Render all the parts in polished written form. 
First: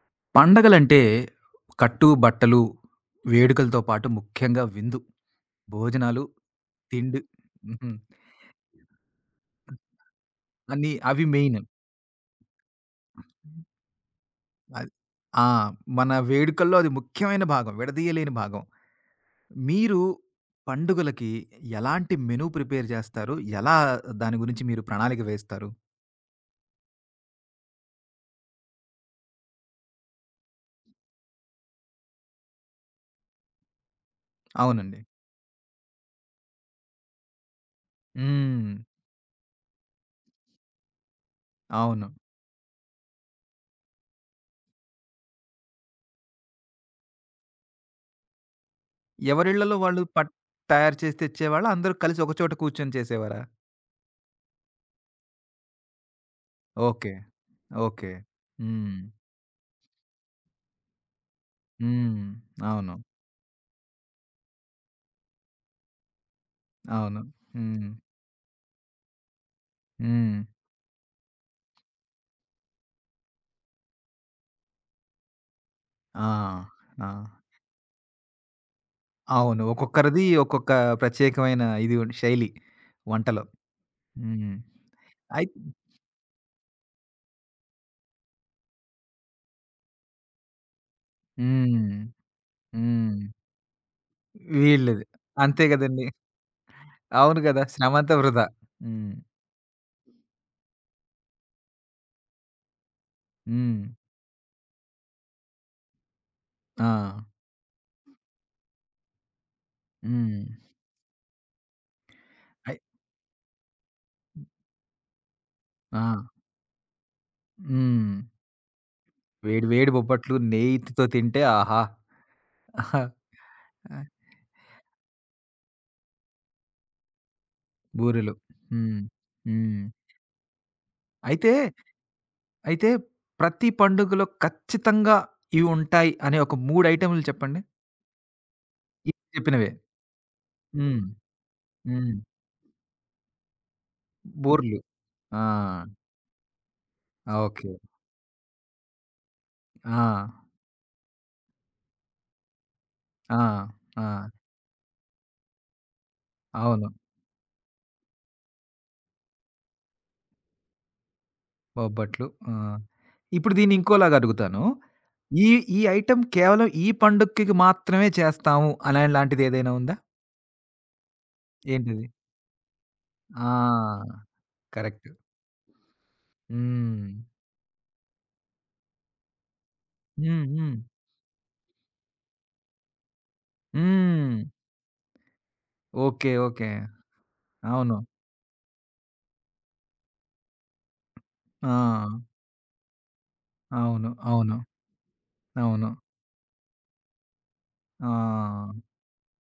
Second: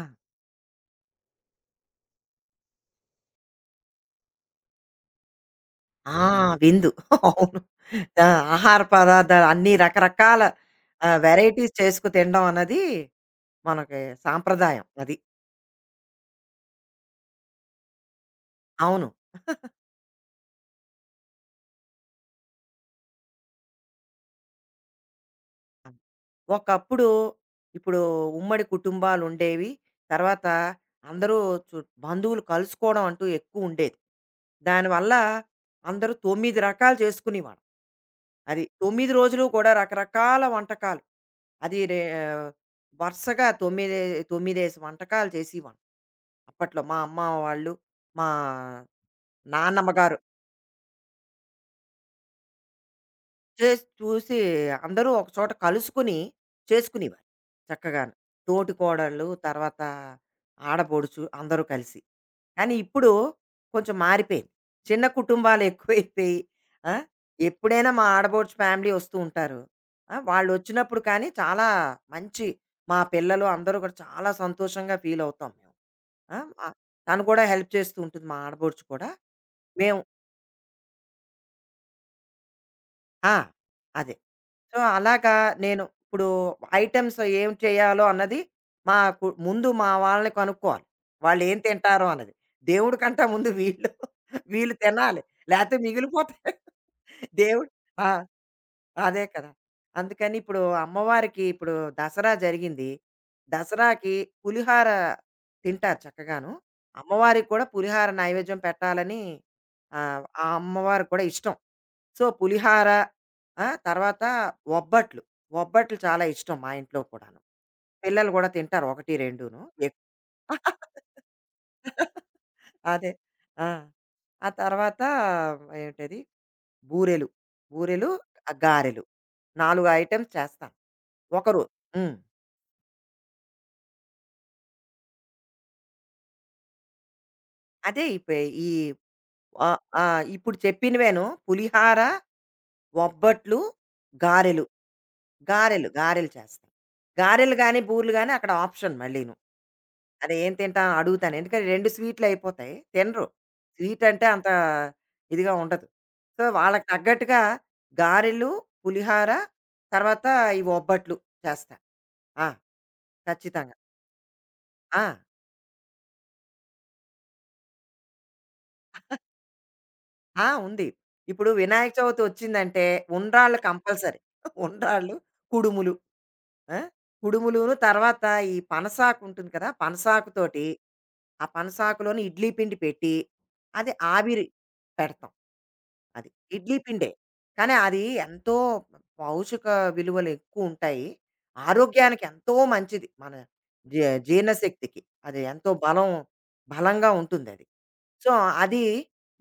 ఆ! పండగలంటే కట్టు, బట్టలు, వేడుకలతో పాటు ముఖ్యంగా విందు, ఆ! భోజనాలు, విందు. తిండి. అవును. హ్మ్. ఆ! ఆహార పదార్థాలు అన్ని రకరకాల అన్నీ అవి మెయిన్. వెరైటీస్ చేసుకు తినడం అన్నది మనకి సాంప్రదాయం అది. అది. ఆ! మన వేడుకల్లో అది ముఖ్యమైన భాగం. విడదీయలేని భాగం. అవును. మీరు పండుగలకి ఎలాంటి మెను ప్రిపేర్ చేస్తారు? ఎలా దాని గురించి మీరు ప్రణాళిక వేస్తారు? అవును. ఒకప్పుడు ఇప్పుడు ఉమ్మడి కుటుంబాలుండేవి. తర్వాత అందరూ చు బంధువులు కలుసుకోవడం అంటూ ఎక్కువుండేది. అవునండి. దానివల్ల అందరూ 9 రకాలు చేసుకునేవాళ్ళం. అది. హ్మ్. 9 రోజులు కూడా రకరకాల వంటకాలు. అది అవును. వరుసగా తొమ్మిదే 9, 5 వంటకాలు చేసేవాళ్ళం. అప్పట్లో మా అమ్మ వాళ్ళు, మా ఎవరిళ్ళలో నాన్నమ్మ వాళ్ళు గారు తయారు చేసి తెచ్చేవాళ్ళా? అందరూ కలిసి ఒక చోట కూర్చొని చేసేవారా? చేసి చూసి అందరూ ఒకచోట కలుసుకుని ఓకే. చేసుకునేవారు ఓకే. చక్కగాను. హ్మ్. తోటికోడళ్ళు, తర్వాత ఆడపడుచు అందరూ కలిసి. హ్మ్. కానీ అవును. ఇప్పుడు కొంచెం మారిపోయింది. చిన్న కుటుంబాలు ఎక్కువైపోయి ఆ! అవును. హ్మ్. ఎప్పుడైనా మా ఆడబోడుచు ఫ్యామిలీ వస్తూ ఉంటారు. ఆ! హ్మ్. వాళ్ళొచ్చినప్పుడు కానీ చాలా మంచి మా పిల్లలు అందరూ కూడా చాలా సంతోషంగా ఫీల్ అవుతాం మేము. ఆ! ఆ! ఆహ్, ఆ! తను కూడా హెల్ప్ చేస్తూ ఉంటుంది మా ఆడబోడుచు కూడా. అవును. మేము ఒక్కొక్కరిది ఒక్కొక్క ప్రత్యేకమైన ఇది శైలి ఆ! వంటలో. అదే. హ్మ్. సో, అలాగా అయి నేను ఇప్పుడు ఐటెమ్స్ ఏం చేయాలో అన్నది మాకు ముందు మా వాళ్ళని కనుక్కోవాలి. వాళ్ళేం హ్మ్. తింటారో అన్నది. దేవుడి హ్మ్. కంటే ముందు వీళ్ళు, వీళ్ళది. తినాలి. అంతే లేతే గదండీ! మిగిలిపోతాయి. అవును గదా! దేవుడు ఆ! శ్రమంతా వృధా. హ్మ్. అదే కదా! అందుకని ఇప్పుడు అమ్మవారికి ఇప్పుడు దసరా జరిగింది. హ్మ్. దసరాకి పులిహార తింటారు చక్కగాను. ఆ! అమ్మవారికి కూడా పులిహార నైవేద్యం పెట్టాలని హ్మ్. ఆ అమ్మవారికి కూడా ఇష్టం. సో, అయి పులిహార ఆ! తర్వాత ఒబ్బట్లు. ఒబ్బట్లు ఆ! చాలా ఇష్టం మా ఇంట్లో కూడాను. హ్మ్. పిల్లలు గూడా తింటారు 1, 2 వేడి వేడి ఎక్ బొబ్బట్లు నెయ్యితో తింటే ఆహా! ఆహా! అదే. ఆ! ఆ! ఆ తర్వాత ఏంటది బూరెలు. బూరెలు, బూరెలు. హ్మ్. గారెలు. హ్మ్. 4 ఐటెమ్స్ చేస్తాను. అయితే ఒకరు హ్మ్. అయితే ప్రతి పండుగలో ఖచ్చితంగా ఇవి ఉంటాయి అనే ఒక 3 ఐటెమ్‌లు చెప్పండి. అదే ఈ ఇప్పుడు చెప్పినవే. ఆహ్, ఆహ్, ఇప్పుడు హ్మ్. చెప్పినవేను పులిహార, హ్మ్. ఒబ్బట్లు, గారెలు. బూర్లు. ఆ! గారెలు చేస్తాను. గారెలు ఓకే. గాని, బూరెలు గాని అక్కడ ఆప్షన్ మళ్ళీను. ఆ! అదే ఏం తింటా అని అడుగుతాను. ఎందుకంటే 2 స్వీట్లు అయిపోతాయి. తినరు. ఆ! ఆ! స్వీట్ అంటే అంత ఇదిగా ఉండదు. సో, వాళ్ళకి అవును. తగ్గట్టుగా గారెలు, పులిహార తర్వాత ఈ ఒబ్బట్లు చేస్తా. బొబ్బట్లు. ఆ! ఆ! ఇప్పుడు దీన్ని ఖచ్చితంగా. ఇంకోలాగా అడుగుతాను. ఆ! ఈ ఈ ఐటెమ్ కేవలం ఈ పండుగకి మాత్రమే చేస్తాము అనేలాంటిది ఏదైనా ఉందా? ఆ! ఉంది. ఇప్పుడు వినాయక ఏంటిది? చవితి వచ్చిందంటే ఉండ్రాళ్ళు ఆ! కంపల్సరీ. కరెక్ట్. ఉండ్రాళ్ళు, కుడుములు. ఆ! హ్మ్. కుడుములును తర్వాత ఈ పనసాకు ఉంటుంది కదా! హ్మ్. పనసాకుతోటి హ్మ్. ఆ పనసాకులోని ఇడ్లీ పిండి పెట్టి అది హ్మ్. ఆవిరి పెడతాం. అది. ఓకే. ఓకే. ఇడ్లీ పిండే. కానీ అవును. అది ఎంతో పౌషక విలువలు ఎక్కువుంటాయి. ఆ! ఆరోగ్యానికి ఎంతో మంచిది. మన జీ అవును. అవును. జీర్ణశక్తికి. అది ఎంతో అవును. బలంగా ఉంటుందది. సో, ఆ! అది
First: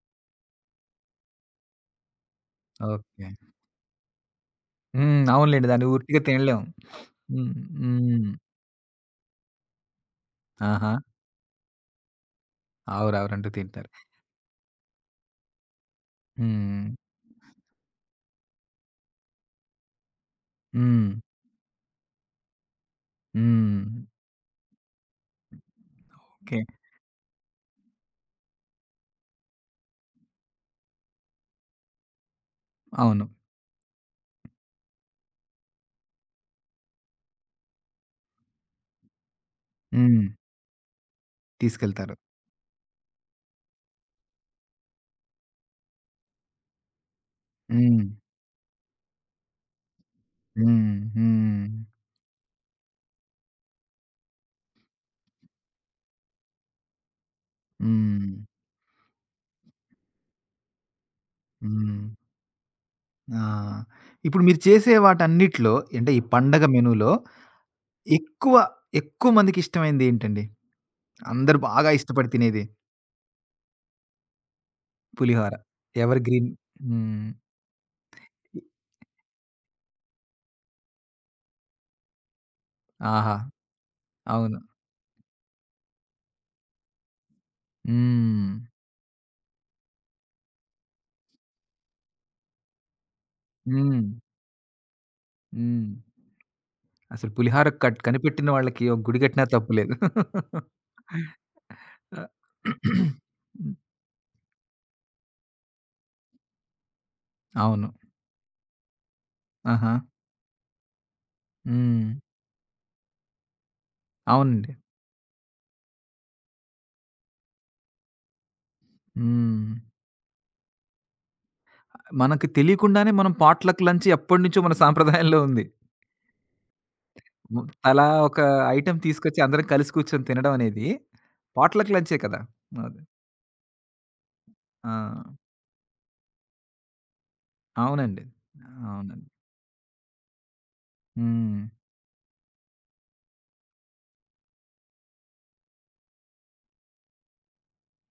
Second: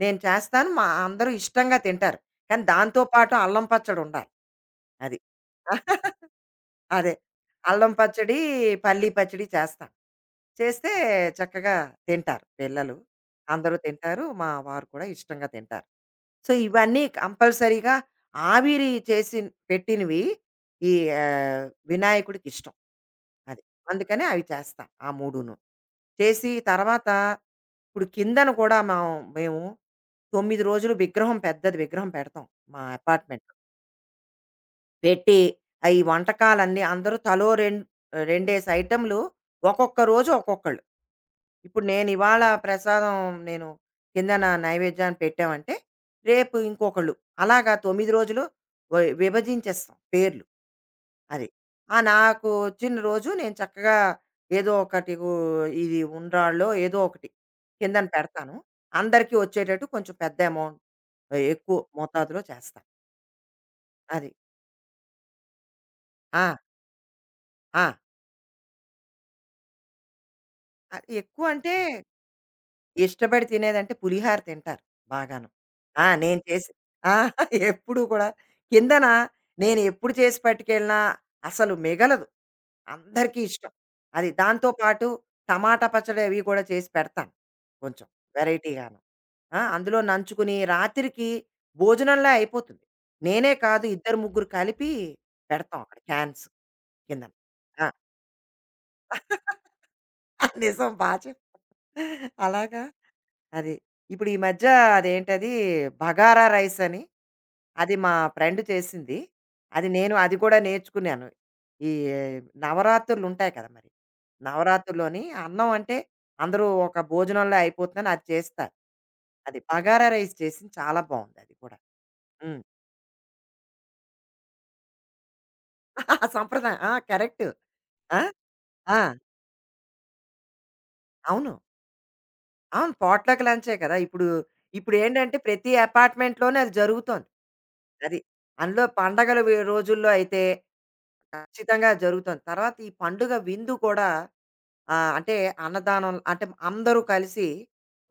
నేను చేస్తాను. మా అందరూ ఇష్టంగా తింటారు. కానీ దాంతో ఓకే. పాటు అల్లం పచ్చడుండాలి. అది. హ్మ్. అవునులెండి. దాన్ని ఉట్టిగా తినలేం. అదే. హ్మ్. అల్లం హ్మ్. పచ్చడి, పల్లీ పచ్చడి చేస్తాను. చేస్తే ఆహా! చక్కగా తింటారు పిల్లలు. ఆవురు ఆవురంటూ అందరూ తింటారు. తింటారు. మా వారు కూడా ఇష్టంగా తింటారు. సో, హ్మ్. ఇవన్నీ కంపల్సరీగా ఆవిరి చేసి పెట్టినవి ఈ హ్మ్. ఆహ్, వినాయకుడికిష్టం. అది. హ్మ్. అందుకని అవి చేస్తాం. ఆ 3 చేసి ఓకే. తర్వాత ఇప్పుడు కిందన కూడా మనం మేము 9 రోజులు విగ్రహం పెద్దది విగ్రహం పెడతాం మా అవును. అపార్ట్మెంట్‌లో. పెట్టి ఈ వంటకాలన్నీ అందరూ తలో 2 ఐటెమ్‌లు ఒక్కొక్క హ్మ్. రోజు ఒక్కొక్కళ్ళు. ఇప్పుడు తీసుకెళ్తారు. నేనివాళ ప్రసాదం నేను కింద నా నైవేద్యాన్ని పెట్టామంటే, రేపు ఇంకొకళ్ళు. అలాగా హ్మ్. 9 రోజులు విభజించేస్తాం పేర్లు. హ్మ్. అది. హ్మ్. ఆ! నాకు వచ్చిన రోజు నేను చక్కగా ఏదో ఒకటి ఇది ఉండ్రాళ్ళో ఏదో ఒకటి కిందన హ్మ్. పెడతాను. అందరికీ వచ్చేటట్టు కొంచెం పెద్ద అమౌంట్ ఎక్కువ హ్మ్. మోతాదులో చేస్తా. ఆ! అది. ఇప్పుడు మీరు చేసే వాటన్నిట్లో అంటే ఈ ఆ! పండగ మెనూలో ఆ! ఎక్కువ, ఎక్కువ మందికిష్టమైనదేంటండి? అందరూ ఎక్కువంటే బాగా ఇష్టపడి తినేది? ఇష్టపడి తినేదంటే పులిహార తింటారు బాగాను. పులిహోర. ఆ! ఎవర్ నేను గ్రీన్. చేసి ఆ! హ్మ్. ఎప్పుడూ కూడా కిందన నేను ఎప్పుడు చేసి పట్టుకెళ్ళినా అసలు మిగలదు. ఆహా! అందరికీ ఇష్టం. అది అవును. దాంతో పాటు టమాటా పచ్చడి అవి కూడా చేసి పెడతాను. కొంచెం హ్మ్. వెరైటీగాను. ఆ! అందులో నంచుకుని రాత్రికి భోజనంలా అయిపోతుంది. నేనే కాదు హ్మ్. ఇద్దరు, ముగ్గురు కలిపి పెడతాం హ్మ్. అక్కడ క్యాన్స్ అసలు కిందన. పులిహార ఆ! కనిపెట్టిన వాళ్ళకి ఒక గుడి కట్టినా తప్పు లేదు. నిజం బా చెప్పావు. ఆ! అలాగా అది. ఇప్పుడు ఈ మధ్య అదేంటది బగారా రైస్ అని, అవును. అది మా ఫ్రెండ్ చేసింది. అది ఆహా! నేను అది కూడా నేర్చుకున్నాను. ఈ హ్మ్. నవరాత్రులు ఉంటాయి కదా! మరి. అవునండి. నవరాత్రుల్లోని అన్నం అంటే అందరూ ఒక భోజనంలో అయిపోతుందని అది చేస్తారు. అది హ్మ్. బగారా రైస్ చేసింది చాలా బావుందది కూడా. మనకి హ్మ్. తెలియకుండానే మనం పాట్‌లక్ లంచ్ ఎప్పటినుంచో మన సాంప్రదాయంలో ఉంది. సంప్రదాయం. ఆ! సంప్రదాయం కరెక్ట్. హ్మ్. తలా ఆ! ఒక ఐటెమ్ ఆ! తీసుకొచ్చి అందరం కలిసి కూర్చొని తినడం అనేది అవును. పాట్‌లక్ లంచే కదా! అవును. అది. పాట్‌లక్ లంచే కదా! ఇప్పుడు, ఆ! ఇప్పుడేంటంటే ప్రతి అపార్ట్‌మెంట్‌లోనే అది జరుగుతోంది. అది. అవునండి. అందులో అవునండి. పండగల రోజుల్లో అయితే హ్మ్. ఖచ్చితంగా జరుగుతోంది. తర్వాత ఈ పండుగ విందు కూడా అంటే అన్నదానం అంటే అందరూ కలిసి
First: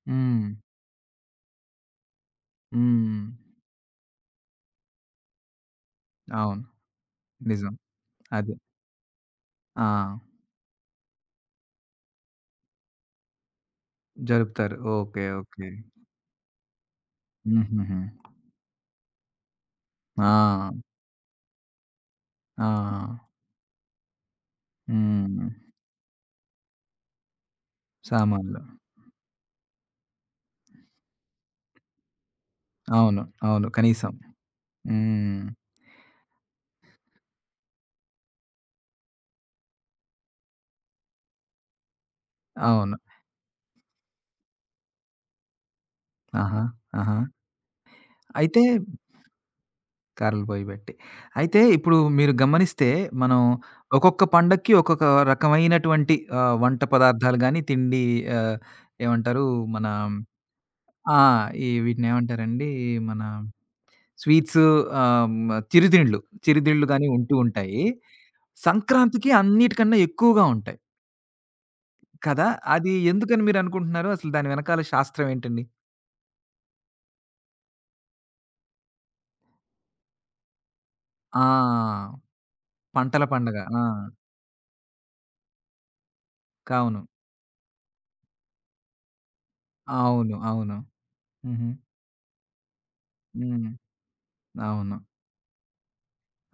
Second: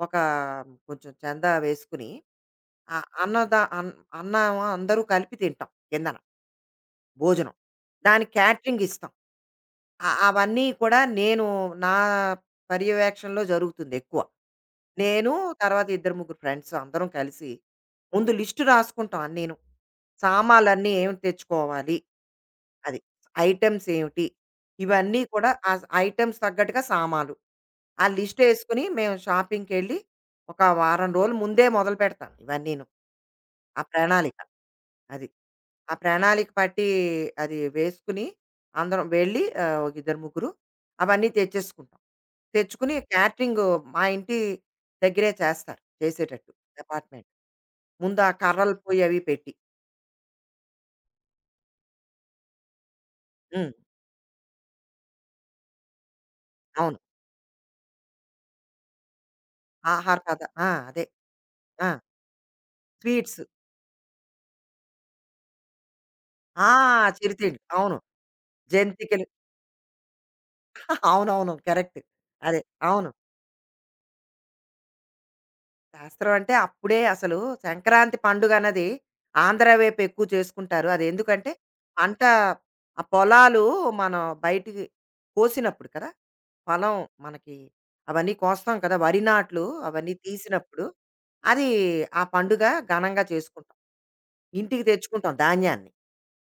ఒక హ్మ్. కొంచెం చందా వేసుకుని ఆ హ్మ్. అన్నదా అన్ అన్నం అందరూ కలిపి తింటాం కిందన అవును. భోజనం. నిజం. దానికి అది. క్యాటరింగ్ ఇస్తాం. ఆ! అవన్నీ కూడా నేను నా పర్యవేక్షణలో జరుగుతుంది ఎక్కువ. జరుపుతారు. ఓకే. నేను ఓకే. తర్వాత ఇద్దరు, ముగ్గురు ఫ్రెండ్స్ అందరం కలిసి హుహుహు. ముందు లిస్ట్ రాసుకుంటాం అన్నీను. ఆ! సామాన్లన్నీ ఏం తెచ్చుకోవాలి ఆ! అది. ఐటెమ్స్ ఏమిటి? ఇవన్నీ హ్మ్. కూడా ఆ ఐటెమ్స్ తగ్గట్టుగా సామాన్లు. ఆ లిస్ట్ సామాన్లు. ఏసుకొని మేము షాపింగ్‌కెళ్ళి ఒక వారం రోజులు ముందే మొదలుపెడతాం ఇవన్నీను. అవును. అవును. ఆ కనీసం. ప్రణాళిక. అది. హ్మ్. ఆ ప్రణాళిక పట్టి అది వేసుకుని అందరం వెళ్ళి ఒక ఇద్దరు ముగ్గురు అవన్నీ తెచ్చేసుకుంటాం. తెచ్చుకుని అవును. క్యాటరింగ్ మా ఇంటి దగ్గరే చేస్తారు చేసేటట్టు ఆహా! ఆహా! అపార్ట్‌మెంట్. ముందు ఆ అయితే కర్రలు పోయి అవి పెట్టి. కర్రలు పోయబెట్టి. అయితే ఇప్పుడు మీరు గమనిస్తే మనం హ్మ్. ఒక్కొక్క పండక్కి ఒక్కొక్క రకమైనటువంటి ఆహ్, వంట అవును. పదార్థాలు గాని, తిండి ఆహ్, ఏమంటారు మన ఆహార పద ఆ! అదే. ఆ! ఈ ఆ! వీటినేమంటారండి? మన స్వీట్స్. స్వీట్స్ ఆహ్, హ్మ్. ఆ! చిరుతిండ్లు గాని ఉంటూ చిరుతిండ్లు. ఉంటాయి. అవును. జంతికలు. సంక్రాంతికి అన్నిటికన్నా ఎక్కువగా ఉంటాయి అవునవును. కరెక్ట్. కదా! అదే. అది అవును. ఎందుకని మీరనుకుంటున్నారు? అసలు దాని వెనకాల శాస్త్రం ఏంటండి? శాస్త్రం అంటే అప్పుడే అసలు సంక్రాంతి పండుగ అన్నది ఆంధ్ర వైపు ఎక్కువ చేసుకుంటారు. అది ఎందుకంటే ఆ! పంట ఆ పంటల పండగ. పొలాలు ఆ! మనం బయటికి కోసినప్పుడు కదా! పొలం అవును. మనకి అవన్నీ కోస్తాం కదా! వరి నాట్లు అవన్నీ అవును. అవును. తీసినప్పుడు హుహు. అది ఆ పండుగ ఘనంగా హ్మ్. చేసుకుంటాం. ఇంటికి అవును. తెచ్చుకుంటాం ధాన్యాన్ని.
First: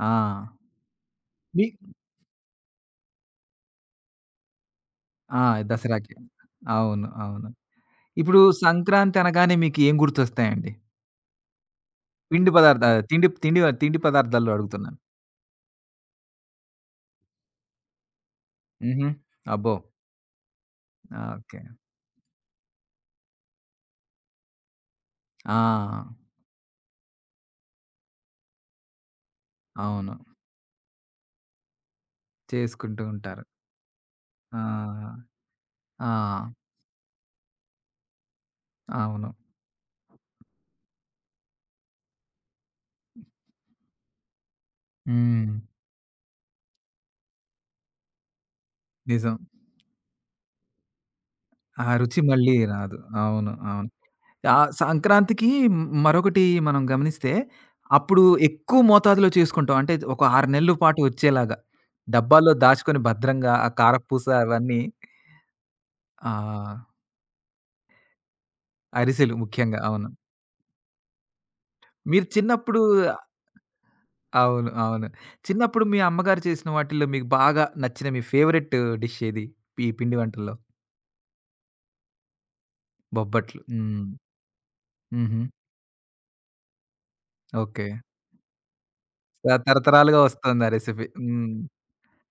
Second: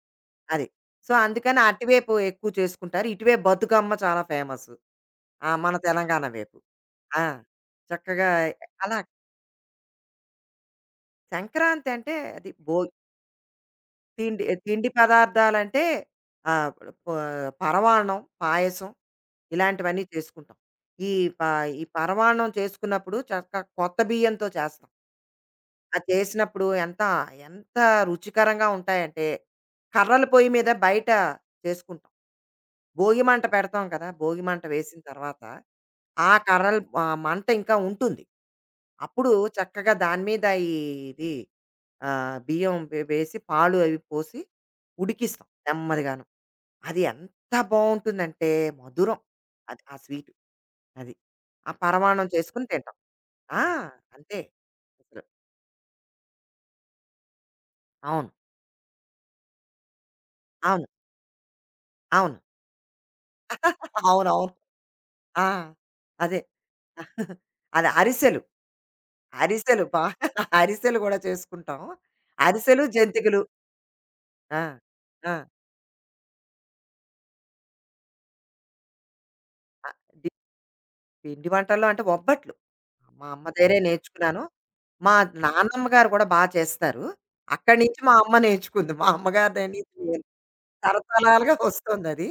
ఆ! అది. సో, అందుకని మీ అటువైపు ఎక్కువ చేసుకుంటారు. ఇటువైపు బతుకమ్మ చాలా ఫేమసు. ఆ! ఆ! మన దసరాకి. తెలంగాణ వైపు. అవును. ఆ! అవును. చక్కగా ఇప్పుడు అలా సంక్రాంతి అనగానే మీకు ఏం గుర్తొస్తాయండి? సంక్రాంతి అంటే పిండి అది పదార్థ తిండి తిండి తిండి తిండి పదార్థాల్లో తిండి అడుగుతున్నాను. పదార్థాలంటే ఆ, ప- పరమాన్నం పాయసం హుహు. అబ్బో! ఇలాంటివన్నీ చేసుకుంటాం ఈ ఆ! ప ఓకే. ఈ పరమాన్నం చేసుకున్నప్పుడు కొత్త బియ్యంతో చేస్తాం ఆ! అది చేసినప్పుడు ఎంత ఎంత రుచికరంగా ఉంటాయంటే అవును. కర్రల పొయ్యి మీద బయట చేసుకుంటాం చేసుకుంటూ భోగి ఉంటారు. మంట పెడతాం కదా భోగి ఆ! మంట వేసిన తర్వాత ఆ ఆ! కర్రల ఆ మంట ఇంకా ఉంటుంది అవును. అప్పుడు చక్కగా దాని మీద ఇది ఆ! బియ్యం వేసి పాలు అవి పోసి ఉడికిస్తాం హ్మ్. నెమ్మదిగాను. అది ఎంత బావుంటుందంటే మధురం. నిజం. అది ఆ స్వీటు అది. ఆ ఆ రుచి పరమాన్నం మళ్ళీ చేసుకొని రాదు. తింటాం. అవును. ఆ! అవును. అంతే. ఆహ్, అసలు. సంక్రాంతికి మ్- మరొకటి మనం గమనిస్తే, అప్పుడు అవును. ఎక్కువ మోతాదులో చేసుకుంటాం. అంటే ఒక 6 నెలల అవును. పాటు వచ్చేలాగా. అవును. డబ్బాల్లో దాచుకొని భద్రంగా ఆ కారపూస అవునవును. అవన్నీ ఆ! ఆ! అదే. అది అరిసెలు. అరిసెలు ముఖ్యంగా. అరిసెలు బా అవును. అరిసెలు గూడా చేసుకుంటాం. మీరు చిన్నప్పుడు అరిసెలు, జంతికలు. ఆ! అవును. అవును. ఆ! చిన్నప్పుడు మీ అమ్మగారు చేసిన వాటిల్లో మీకు బాగా నచ్చిన మీ ఫేవరెట్ డిష్ ఏది? ఈ అ పిండి వంటల్లో? పిండి వంటల్లో అంటే బొబ్బట్లు. మా అమ్మ బొబ్బట్లు. దగ్గరే ఓకే. హ్మ్. నేర్చుకున్నాను. మా హుహు. నాన్నమ్మ గారు కూడా బా చేస్తారు. అక్కడి ఓకే. నుంచి మా అమ్మ నేర్చుకుంది. మా అమ్మగారి త దగ్గర నుంచి తరతరాలుగా నేను వస్తుంది ఆ రెసిపీ. హ్మ్. తరతరాలుగా వస్తోందది.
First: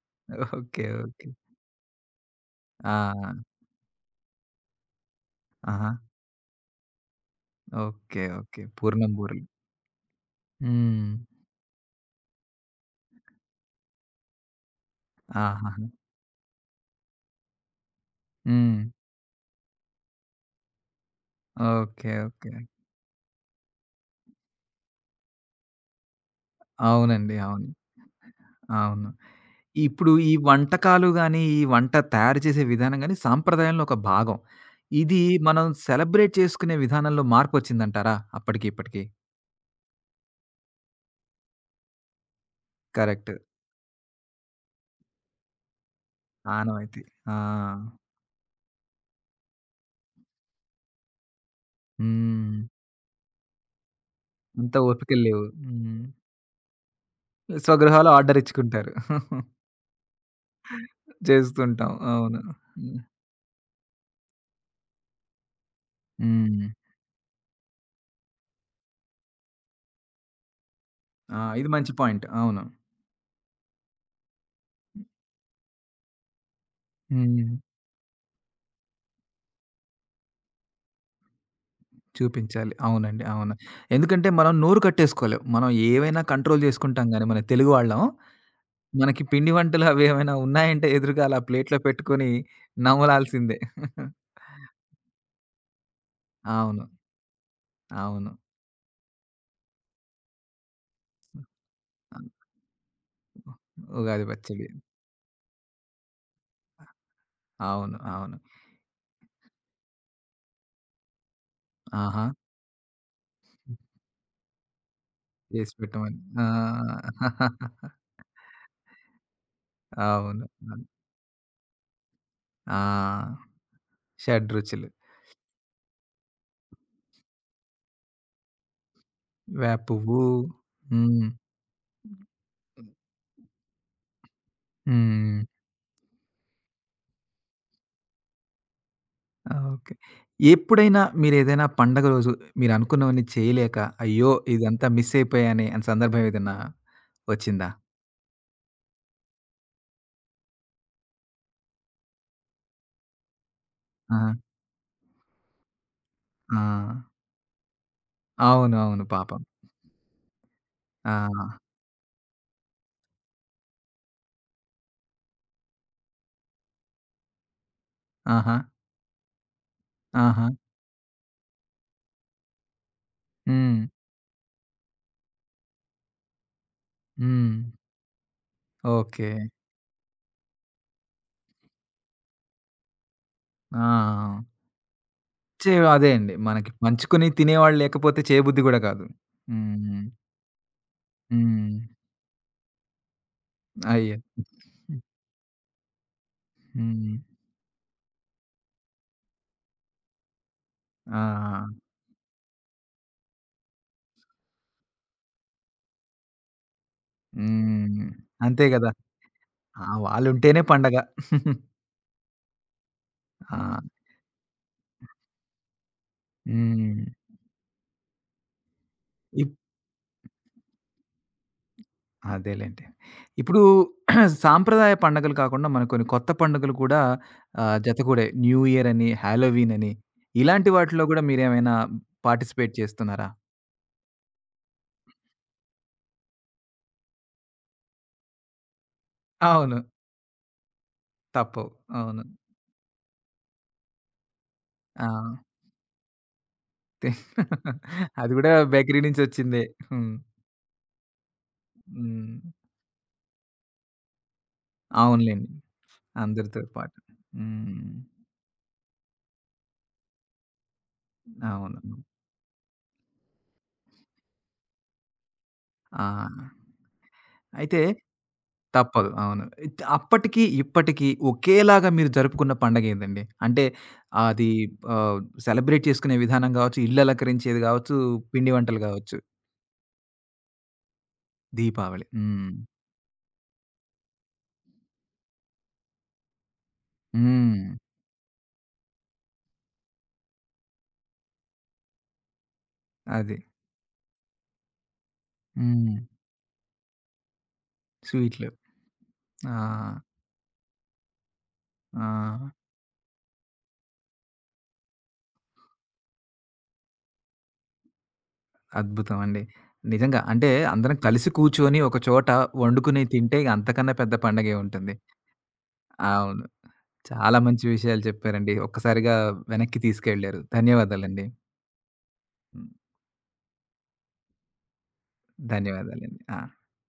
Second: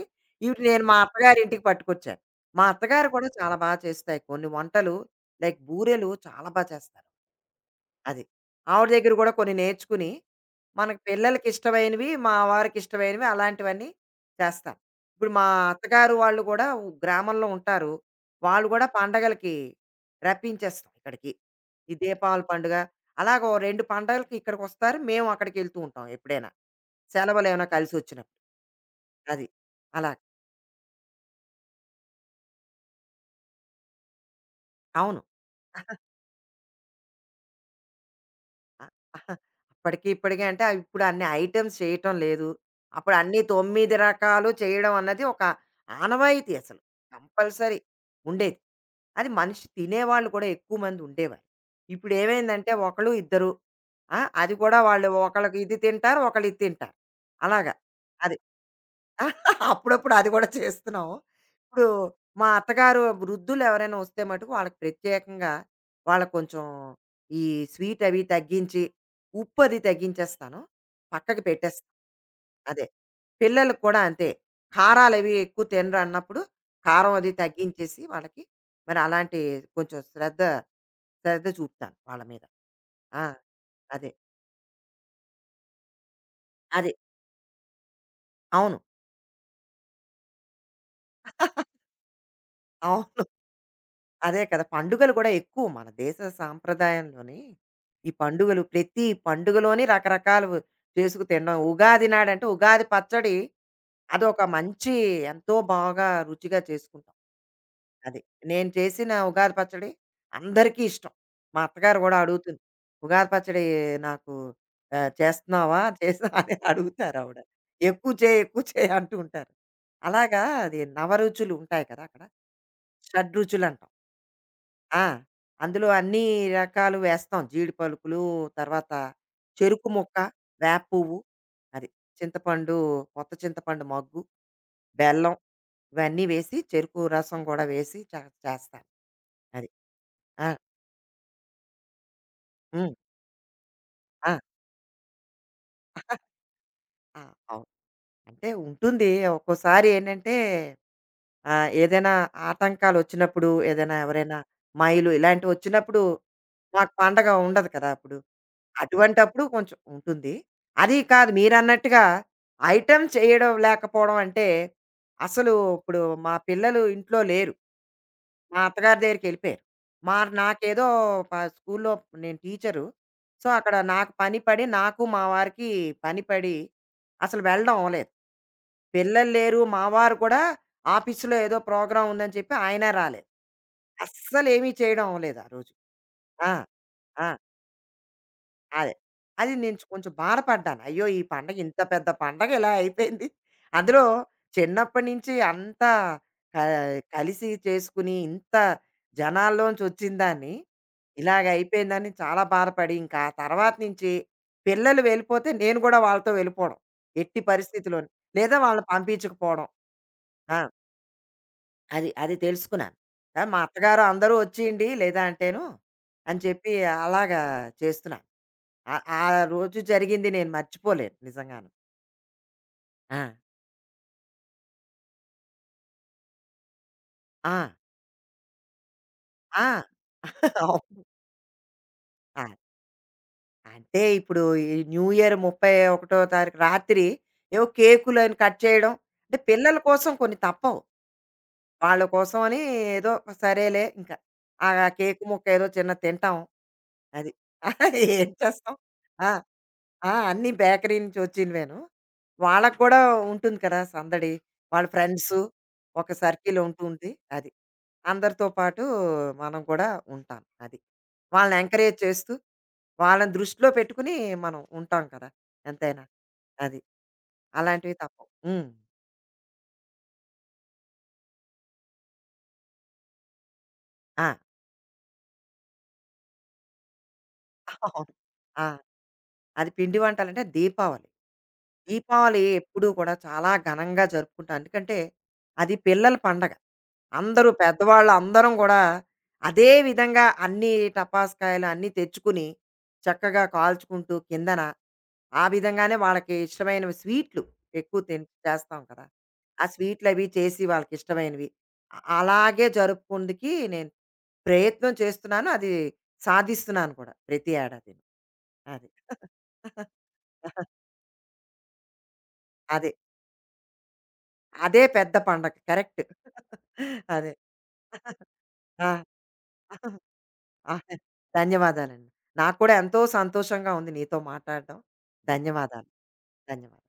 ఇవి ఓకే. నేను మా ఓకే. అత్తగారింటికి పట్టుకొచ్చాను. మా ఆ! అత్తగారు కూడా చాలా బా చేస్తాయి. కొన్ని వంటలు లైక్ ఆహా! బూరెలు చాలా బా చేస్తారు. ఓకే. అది. ఓకే. ఆవిడ పూర్ణం దగ్గర గూడా బూరెలు. కొన్ని నేర్చుకుని, మనకు హ్మ్. పిల్లలకి ఇష్టమైనవి, మా వారికి ఇష్టమైనవి అలాంటివన్నీ చేస్తాం. ఇప్పుడు మా ఆహాహా! అత్తగారు వాళ్ళు గూడా గ్రామంలో ఉంటారు. వాళ్ళు హ్మ్. గూడా పండగలకి రప్పించేస్తాం ఇక్కడికి. ఈ ఓకే. దీపావళి ఓకే. పండుగ, అలాగ ఓ 2 పండగలకి ఇక్కడికొస్తారు. మేము అక్కడికెళ్తూ ఉంటాం ఎప్పుడైనా. అవునండి. అవును. సెలవులేమైనా కలిసొచ్చినప్పుడు. అవును. అది. ఇప్పుడు అలాగ. ఈ వంటకాలు గాని, ఈ వంట తయారు చేసే విధానం గాని సాంప్రదాయంలో ఒక భాగం. ఇది అవును. మనం సెలబ్రేట్ చేసుకునే విధానంలో మార్పొచ్చిందంటారా? అప్పటికి ఆ! ఇప్పటికి. ఆహా. అప్పటికి, ఇప్పటికి అంటే ఆ ఇప్పుడు అన్ని ఐటెమ్స్ చేయటం లేదు. అప్పుడు కరెక్ట్. అన్నీ 9 రకాలు చేయడం అన్నది ఒక ఆనవాయితీ అసలు. ఆనవాయితీ. ఆ! కంపల్సరీ ఉండేది. అది మనిషి తినేవాళ్ళు కూడా ఎక్కువ మంది ఉండేవారు. ఇప్పుడు హ్మ్. ఏమైందంటే ఒకళ్ళు, ఇద్దరు. ఆ! అది అంత కూడా వాళ్ళు ఓపికలు లేవు. ఒకళ్ళకి ఇది హ్మ్. తింటారు, ఒకళ్ళు ఇది తింటారు. అలాగా. స్వగృహాలు అది. ఆర్డర్ ఇచ్చుకుంటారు. అప్పుడప్పుడు అది కూడా చేస్తున్నాం. ఇప్పుడు చేస్తుంటాం. అవును. మా హ్మ్. అత్తగారు వృద్ధులు ఎవరైనా వస్తే మటుకు వాళ్ళకి ప్రత్యేకంగా వాళ్ళకి కొంచెం హ్మ్. ఈ స్వీట్ అవి తగ్గించి, ఉప్పు అది తగ్గించేస్తాను. ఆ! పక్కకి ఇది మంచి పెట్టేస్తాను. పాయింట్. అవును. అదే. పిల్లలకి కూడా అంతే. కారాలవి ఎక్కువ తినరు అన్నప్పుడు, కారం అది హ్మ్. తగ్గించేసి వాళ్ళకి మరి అలాంటి కొంచెం శ్రద్ధ చూపుతాను వాళ్ళ మీద. చూపించాలి. అవునండి. ఆ! అవును. అదే. ఎందుకంటే మనం నోరు కట్టేసుకోలేం. మనం ఏవైనా కంట్రోల్ అదే. చేసుకుంటాం గానీ మన తెలుగు వాళ్ళం. అవును. మనకి పిండి వంటలు అవి ఏమైనా ఉన్నాయంటే ఎదురుగా అలా ప్లేట్‌లో పెట్టుకొని అవును. నమలాల్సిందే. అదే కదా! పండుగలు గూడా ఎక్కువ మన దేశ అవును. సాంప్రదాయంలోని, ఈ అవును. పండుగలు ప్రతి పండుగలోని రకరకాలవు చేసుకు తినడం. ఉగాది నాడంటే ఉగాది పచ్చడి ఉగాది అదొక పచ్చడి. మంచి ఎంతో బాగా రుచిగా చేసుకుంటాం. అవును. అది. అవును. నేను చేసిన ఉగాది పచ్చడి అందరికీ ఇష్టం. మా అత్తగారు గూడా ఆహా! అడుగుతుంది. "ఉగాది పచ్చడి నాకు చేసి చేస్తున్నావా? పెట్టమని. చేసా" ఆ! అని అడుగుతారావిడ. "ఎక్కువ చేయి, ఎక్కువ చేయి" అంటూ ఉంటారు. అలాగా అవును. అది అవును. నవరుచులు ఉంటాయి కదా! అక్కడ. ఆ! షడ్రుచులంటాం. షడ్‌రుచులు. ఆ! అందులో అన్నీ రకాలు వేస్తాం. జీడి పలుకులు, తర్వాత వేప చెరుకు ముక్క, పువ్వు. వేప పువ్వు, హ్మ్. అది చింతపండు, కొత్త చింతపండు మగ్గు, బెల్లం హ్మ్. ఇవన్నీ వేసి చెరుకు రసం కూడా వేసి చేస్తాను. అది. ఓకే. ఆ! ఎప్పుడైనా మీరేదైనా పండగ రోజు హ్మ్. మీరనుకున్నవన్నీ చేయలేక, అయ్యో! ఆ! ఇదంతా మిస్ అయిపోయానే అని సందర్భం ఏదన్నా ఆ! అవును. వచ్చిందా? అంటే ఉంటుంది. ఒక్కోసారి ఏంటంటే ఏదైనా ఆటంకాలొచ్చినప్పుడు, ఏదైనా ఆ! ఎవరైనా మైలు ఇలాంటివొచ్చినప్పుడు ఆ! మాకు పండగ ఉండదు కదా! అప్పుడు. అవును. అవును. పాపం. అటువంటప్పుడు కొంచెం ఉంటుంది. అది కాదు ఆ! మీరన్నట్టుగా ఐటెమ్ చేయడం లేకపోవడం అంటే, అసలు ఇప్పుడు మా పిల్లలు ఇంట్లో లేరు. ఆహా! మా అత్తగారి దగ్గరికెళ్ళిపోయారు. ఆహా! నాకేదో స్కూల్‌లో నేను టీచరు. సో, అక్కడ హ్మ్. నాకు పని పడి, నాకు మా వారికి పని పడి అసలు హ్మ్. వెళ్ళడం అవ్వలేదు. ఓకే. పిల్లలు లేరు. మా వారు కూడా ఆఫీస్‌లో ఏదో ప్రోగ్రామ్ ఉందని చెప్పి ఆయన రాలేదు. ఆ! అస్సలేమీ చేయడం అవ్వలేదు ఆ రోజు. చే అదే అండి. ఆ! మనకి పంచుకొని ఆ! తినేవాళ్ళు లేకపోతే చేయబుద్ధి గూడా అదే. కాదు. అది నేను హ్మ్. కొంచెం బాధపడ్డాను. అయ్యో! ఈ పండగ హ్మ్. ఇంత పెద్ద పండగ ఇలా అయిపోయింది. అందులో అయ్యో! చిన్నప్పటి నుంచి అంతా హ్మ్. కలిసి చేసుకుని ఇంత జనాల్లోంచి వచ్చిందాన్ని ఇలాగ ఆ! అయిపోయిందని చాలా బాధపడి, ఇంకా ఆ తర్వాత నుంచి పిల్లలు వెళ్ళిపోతే నేను కూడా వాళ్ళతో వెళ్ళిపోవడం. ఎట్టి హ్మ్. పరిస్థితిలోను. లేదా అంతే వాళ్ళని గదా! పంపించకపోవడం. ఆ! ఆ! వాళ్ళుంటేనే పండగ. అది. అది తెలుసుకున్నాను. ఆ! మా ఆ! అత్తగారు అందరూ వచ్చేయండి లేదా అంటేను అని చెప్పి హ్మ్. అలాగా చేస్తున్నాను. ఆ ఆ ఇప్ రోజు జరిగింది నేను మర్చిపోలేను నిజంగాను. అదేలెండి. ఆ! ఇప్పుడు సాంప్రదాయ పండగలు కాకుండా మనకు కొన్ని కొత్త పండుగలు కూడా ఆ! ఆహ్, జతకూడే. న్యూ ఇయర్ అని, ఆ! హాలోవీన్ అని ఇలాంటి అవును. వాటిలో గూడా మీరేమైనా ఆ! పార్టిసిపేట్ చేస్తున్నారా? అంటే ఇప్పుడు ఈ న్యూ ఇయర్ 31 తారీఖు రాత్రి ఏవో కేకులని కట్ చేయడం. అంటే అవును. పిల్లల కోసం కొన్ని తప్పవు. తప్పవు. వాళ్ళ అవును. కోసం అని ఏదో సరేలే ఇంకా. ఆ ఆ! కేకు ముక్క ఏదో చిన్నది తింటాం. తే అది. ఏం అది గూడా చేస్తాం. బేకరీ ఆ! నుంచొచ్చిందే. హ్మ్. ఆ! అన్నీ బేకరీ నుంచి వచ్చినవేను. హ్మ్. వాళ్ళకి కూడా ఉంటుంది కదా! సందడి. వాళ్ళ ఫ్రెండ్సు, అవునులెండి. ఒక సర్కిల్ అందరితో పాటు. ఉంటుంది. అది. హ్మ్. అందరితో పాటు మనం కూడా ఉంటాం. అది. వాళ్ళని అవును. ఎంకరేజ్ చేస్తూ, వాళ్ళని దృష్టిలో పెట్టుకుని మనం ఉంటాం కదా! ఎంతైనా. ఆ! అది. అయితే అలాంటివి తప్పవు. హ్మ్. తప్పదు. అవును. ఇత్ అప్పటికి, ఇప్పటికి ఒకేలాగా మీరు జరుపుకున్న పండగేదండి? అంటే ఆ! అది ఆహ్, సెలబ్రేట్ చేసుకునే విధానం గావచ్చు, ఇల్లు అలంకరించేది గావచ్చు, అవును. పిండి ఆ! వంటలు గావచ్చు. అది పిండి వంటలంటే దీపావళి. దీపావళి. దీపావళి హ్మ్. ఎప్పుడూ కూడా చాలా ఘనంగా జరుపుకుంటాం. ఎందుకంటే అది పిల్లల పండగ. అందరూ హ్మ్. పెద్దవాళ్ళు అందరం కూడా అదే విధంగా అన్ని టపాస్కాయలు అన్నీ తెచ్చుకుని అది. చక్కగా కాల్చుకుంటూ కిందన ఆ విధంగానే హ్మ్. వాళ్ళకి ఇష్టమైనవి స్వీట్లు ఎక్కువ స్వీట్లు. చేస్తాం కదా! ఆ! ఆ స్వీట్లు అవి చేసి వాళ్ళకి ఇష్టమైనవి. ఆ! అలాగే జరుపుకుందుకి నేను ప్రయత్నం చేస్తున్నాను. అది సాధిస్తున్నాను కూడా ప్రతి ఏడాది. అది. అద్భుతం అండి. నిజంగా. అంటే అందరం కలిసి కూర్చొని ఒక చోట అదే. వండుకుని తింటే ఇగ అంతకన్నా పెద్ద పండగే అదే ఉంటుంది. పెద్ద పండగ. కరెక్ట్. అవును. అదే. చాలా మంచి విషయాలు చెప్పారండి. ఆ! ఒక్కసారిగా వెనక్కి తీసుకెళ్లారు. ఆ! ధన్యవాదాలండి. ధన్యవాదాలండి. నాకు హ్మ్. కూడా ఎంతో సంతోషంగా ఉంది నీతో మాట్లాడడం. ధన్యవాదాలు. ధన్యవాదాలండి. ఆ! ధన్యవాదాలు.